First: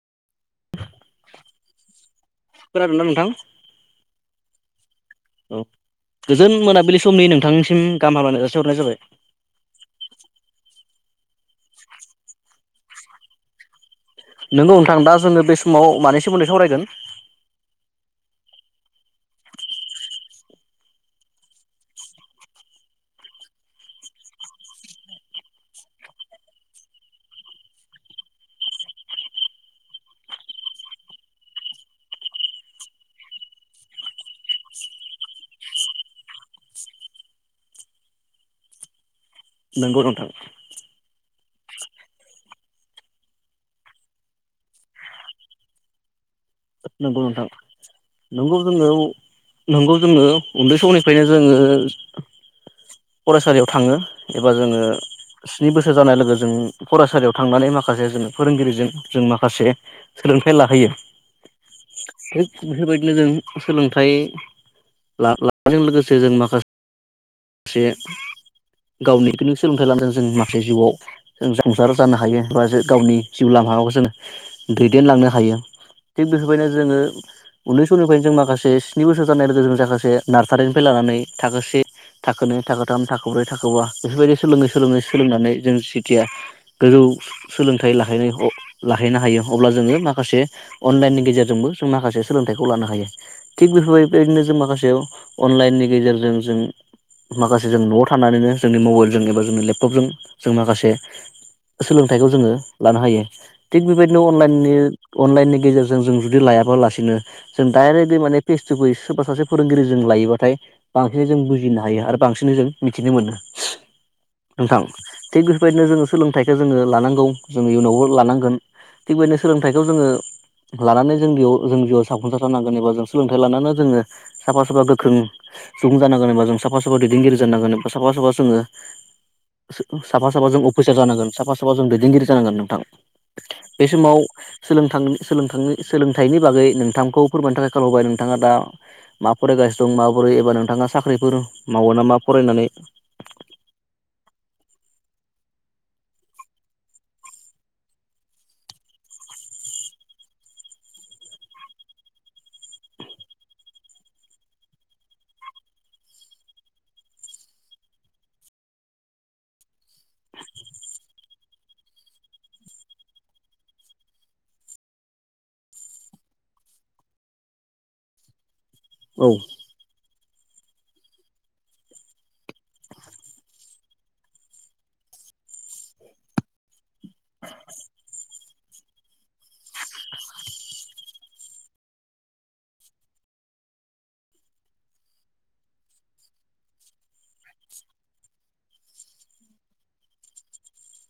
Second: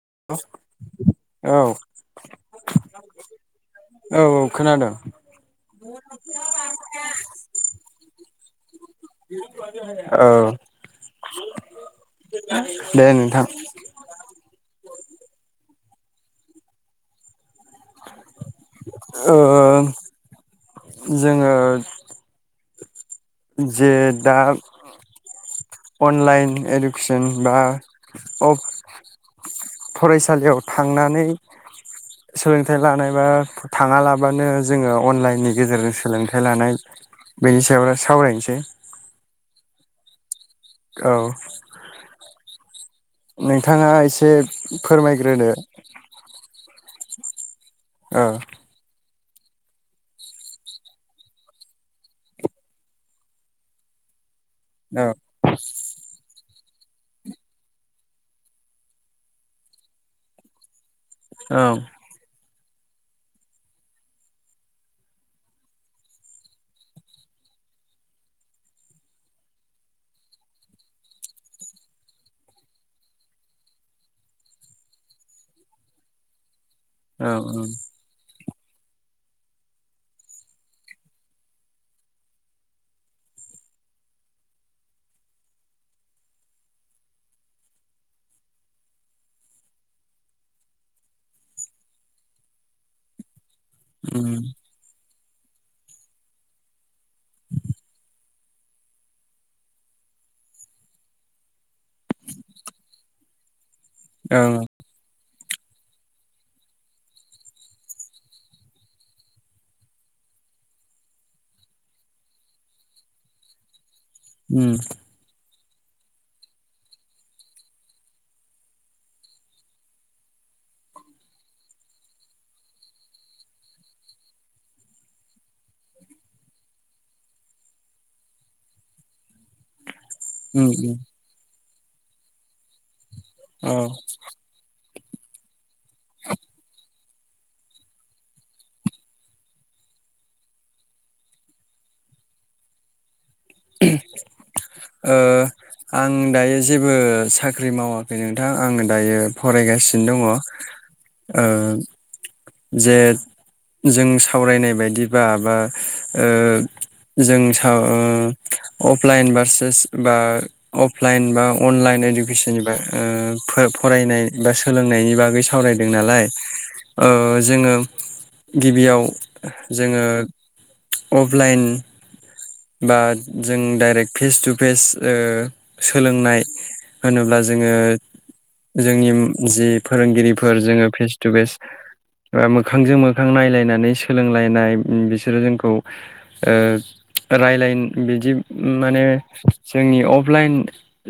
औ औ खोनादोंना नोंथां औ खोनादों औ गोजोन मोनाबिलि समनि नोंथांसिम गाहाम हामलायनाय जासिहरनाय जाबाय औ दे नोंथां नोंगौ नोंथां दा जोङो बे समाव मानि सोमोन्दै सावरायगोन ओ जोङो जे दा अनलाइन इडुकेसन बा अफ फरायसालियाव थांनानै सोलोंथाइ लानाय बा थाङालाबानो जोङो अनलाइननि गेजेरजों सोलोंथाइ लानाय बेनि सायावनो सावरायनोसै नंगौ नोंथां औ नोंथाङा एसे फोरमायग्रोदो नंगौ नोंथां औ नोंगौ जोङो नोंगौ जोङो उन्दै समनिफ्रायनो जोङो फरायसालियाव थाङो एबा जोङो औ स्नि बोसोर जानाय लोगो जों फरायसालियाव थांनानै माखासे जों फोरोंगिरिजों जों माखासे सोलोंथाइ लाहैयो औ थिग बेफोरबायदिनो जों सोलोंथाइ ला-ला लानायजों लोगोसे जों माखासे जे गावनि सोलोंथाइ लानो थाखाय जों माखासे जिउआव जों जाफुसार जानो हायो बा जो गावनि जिउ लामाखौ जों दैदेनलांनो हायो थिग बेफोर नो जोङो औ उन्दै समनिफ्राय जों माखासे से स्नि बोसोर जानाय लोगो जों खासे नार्सारिनिफ्राय लानानै थाखोसे थाखोनै थाखथाम थाख्रै थाखा बेफोरबायदि सोलोङै सोलोङै सोलोंनानै जों जिथिया गोजौ सोलोंथाइ लाै लाहैनो हायो अब्ला जोङो माखासे अनलाइननि गेजेरजोंबो जों माखासे सोलोंथाइखौ लानो हायो थिग बेफोरबायबायदिनो जों माखासे अनलाइननि गेजेरजों जों माखासे जों न'आव थानानैनो जोंनि मबाइलजों एबा जोंनि लेपटपजों जों माखासे सोलोंथाइखौ जोङो लानो हायो। थिग बेबायदिनो अनलाइन अनलाइननि गेजेरजों जों जुदि लायाबालासिनो जों डायरेक्टलि माने फेस तु फेस सोरबा सासे फोरोंगिरि जों लायोबाथाय बांसिन जों बुजि नो हायो आरो बांसिन जों मिथिनो मोनो नोंथां थिग बि फोरबायदिनो जोङो सोलोंथाइखौ जोङो लानांगौ जोङो इयुनावबो लानांगोन थिग बेबायदिनो सोलोंथाइखौ जोङो लानानै जोंयाव जोंजिउयाव जाफुंसार जानांगोन एबा जों सोलोंथाइ लानानै जोङो साफा साफा गोख्रों सुबुं जानांगोन एबा जों साफा साफा दैदेनगिरि जानांगोन बा साफा साफाजोङो सा साफा जों औ अफिसार जानांगोन साफा साफा जों दैदेनगिरि जानांगोन नोंथां औ बे औ समाव सोलोंथां सोलोंथाइनि बागै नोंथांखौ फोरमायनो थाखाय खाल हरबाय नोंथाङा दा मा फरायगासिनो दं माबोरै एबा नोंथाङा साख्रिफोर मावो नामा फरायनानै ओ आं दायो जेबो साख्रि मावाखै नोंथां आङो दायो फरायगासिनो दङ ओ जे जों सावरायनाय बायदिबा बा ओ जों अफलाइन बारसेस बा अफलाइन बा अनलाइन इडुकेसननि बाग फरायनाय बा सोलोंनायनि बागै सावरायदों नालाय ओ जोङो गिबियाव औ जोङो अफलइन बा जों डाइरेक्ट फेस टु फेस ओ सोलोंनाय होनोब्ला जोङो जोंनि जि फोरोंगिरिफोर जोङो फेस टु फेस बा मोखांजों मोखां नायलायनानै सोलोंलायनाय बिसोरो जोंखौ ओ रायलाय बिदि माने जोंनि अफलाइन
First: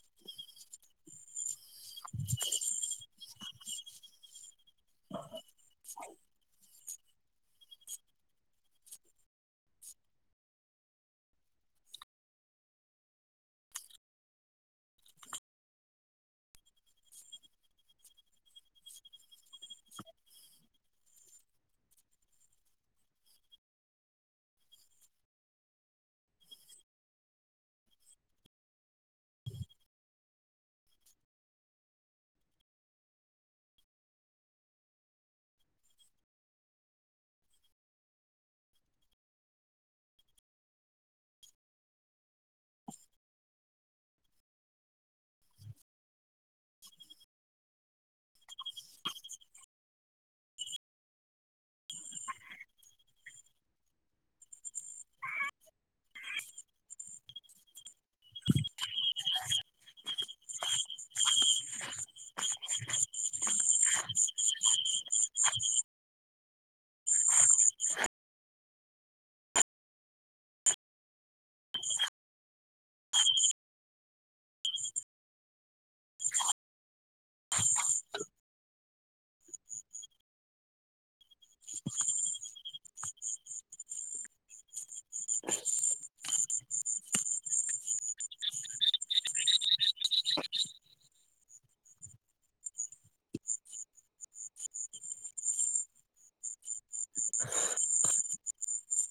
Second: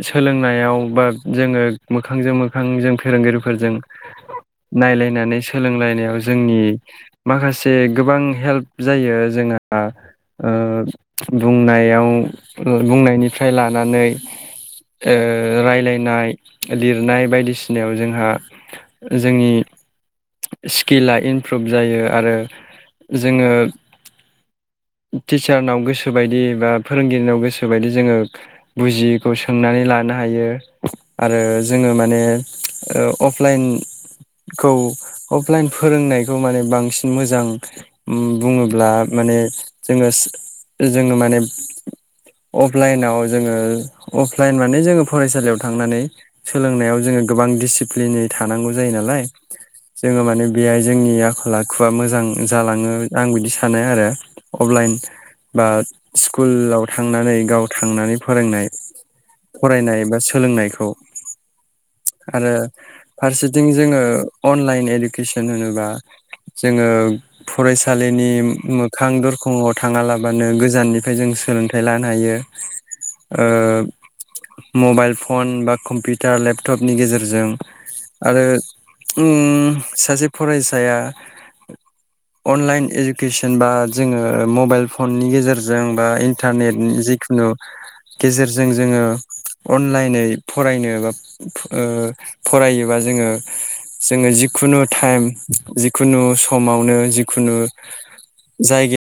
सोलोंनायाव बा जोङो मोखांजों मोखां जों फोरोंगिरिफोरजों नायलायनानै सोलोंलायनायाव जोंनि माखासे गोबां हेल्प जायो जोंहा बुंनायाव बुंनायनिफ्राय लानानै ओ रायलायनाय लिरनाय बायदिसिनायाव जोंहा जोंनि स्किला इमप्रुभ जायो आरो जोङो टिचारनाव गोसोबायदि बा फोरोंगिरिनाव गोसोबायदि जोङो बुजियैखौ सोंनानै लानो हायो आरो जोङो माने अफलाइनखौ अफलाइन फोरोंनायखौ माने बांसिन मोजां बुङोब्ला माने जोङो जोङो माने अफलाइनाव जोङो अफलाइन माने जोङो फरायसालियाव थांनानै सोलोंनायाव जोङो गोबां दिडसिप्लिन थानांगौ जायो नालाय जोङो माने बेहाय जोंनि आखल आखुआ मोजां जालाङो ।आं बिदि सानो आरो अफलाइन बा स्कुलाव थांनानै गाव थांनानै फोरोंनाय फरायनाय बा सोलोंनायखौ आरो फारसेथिं जोङो अनलाइन इडुकेसन होनोबा जोङो फरायसालिनि मोखां दरखंआव थाङालाबानो गोजाननिफ्राय जों सोलोंथाइ लानो हायो मबाइल फन बा कम्पिउटार लेपटपनि गेजेरजों आरो सासे फरायसाया अनलाइन इडुकेसन बा जोङो मबाइल फननि गेजेरजों बा इन्टारनेट जिखुनु गेजेरजों जोङो अनलाइनै फरायनो बा ओ फरायोबा जोङो जोङो जि खुनु टाइम जिखुनु समावनो जिखुनु जायगायाव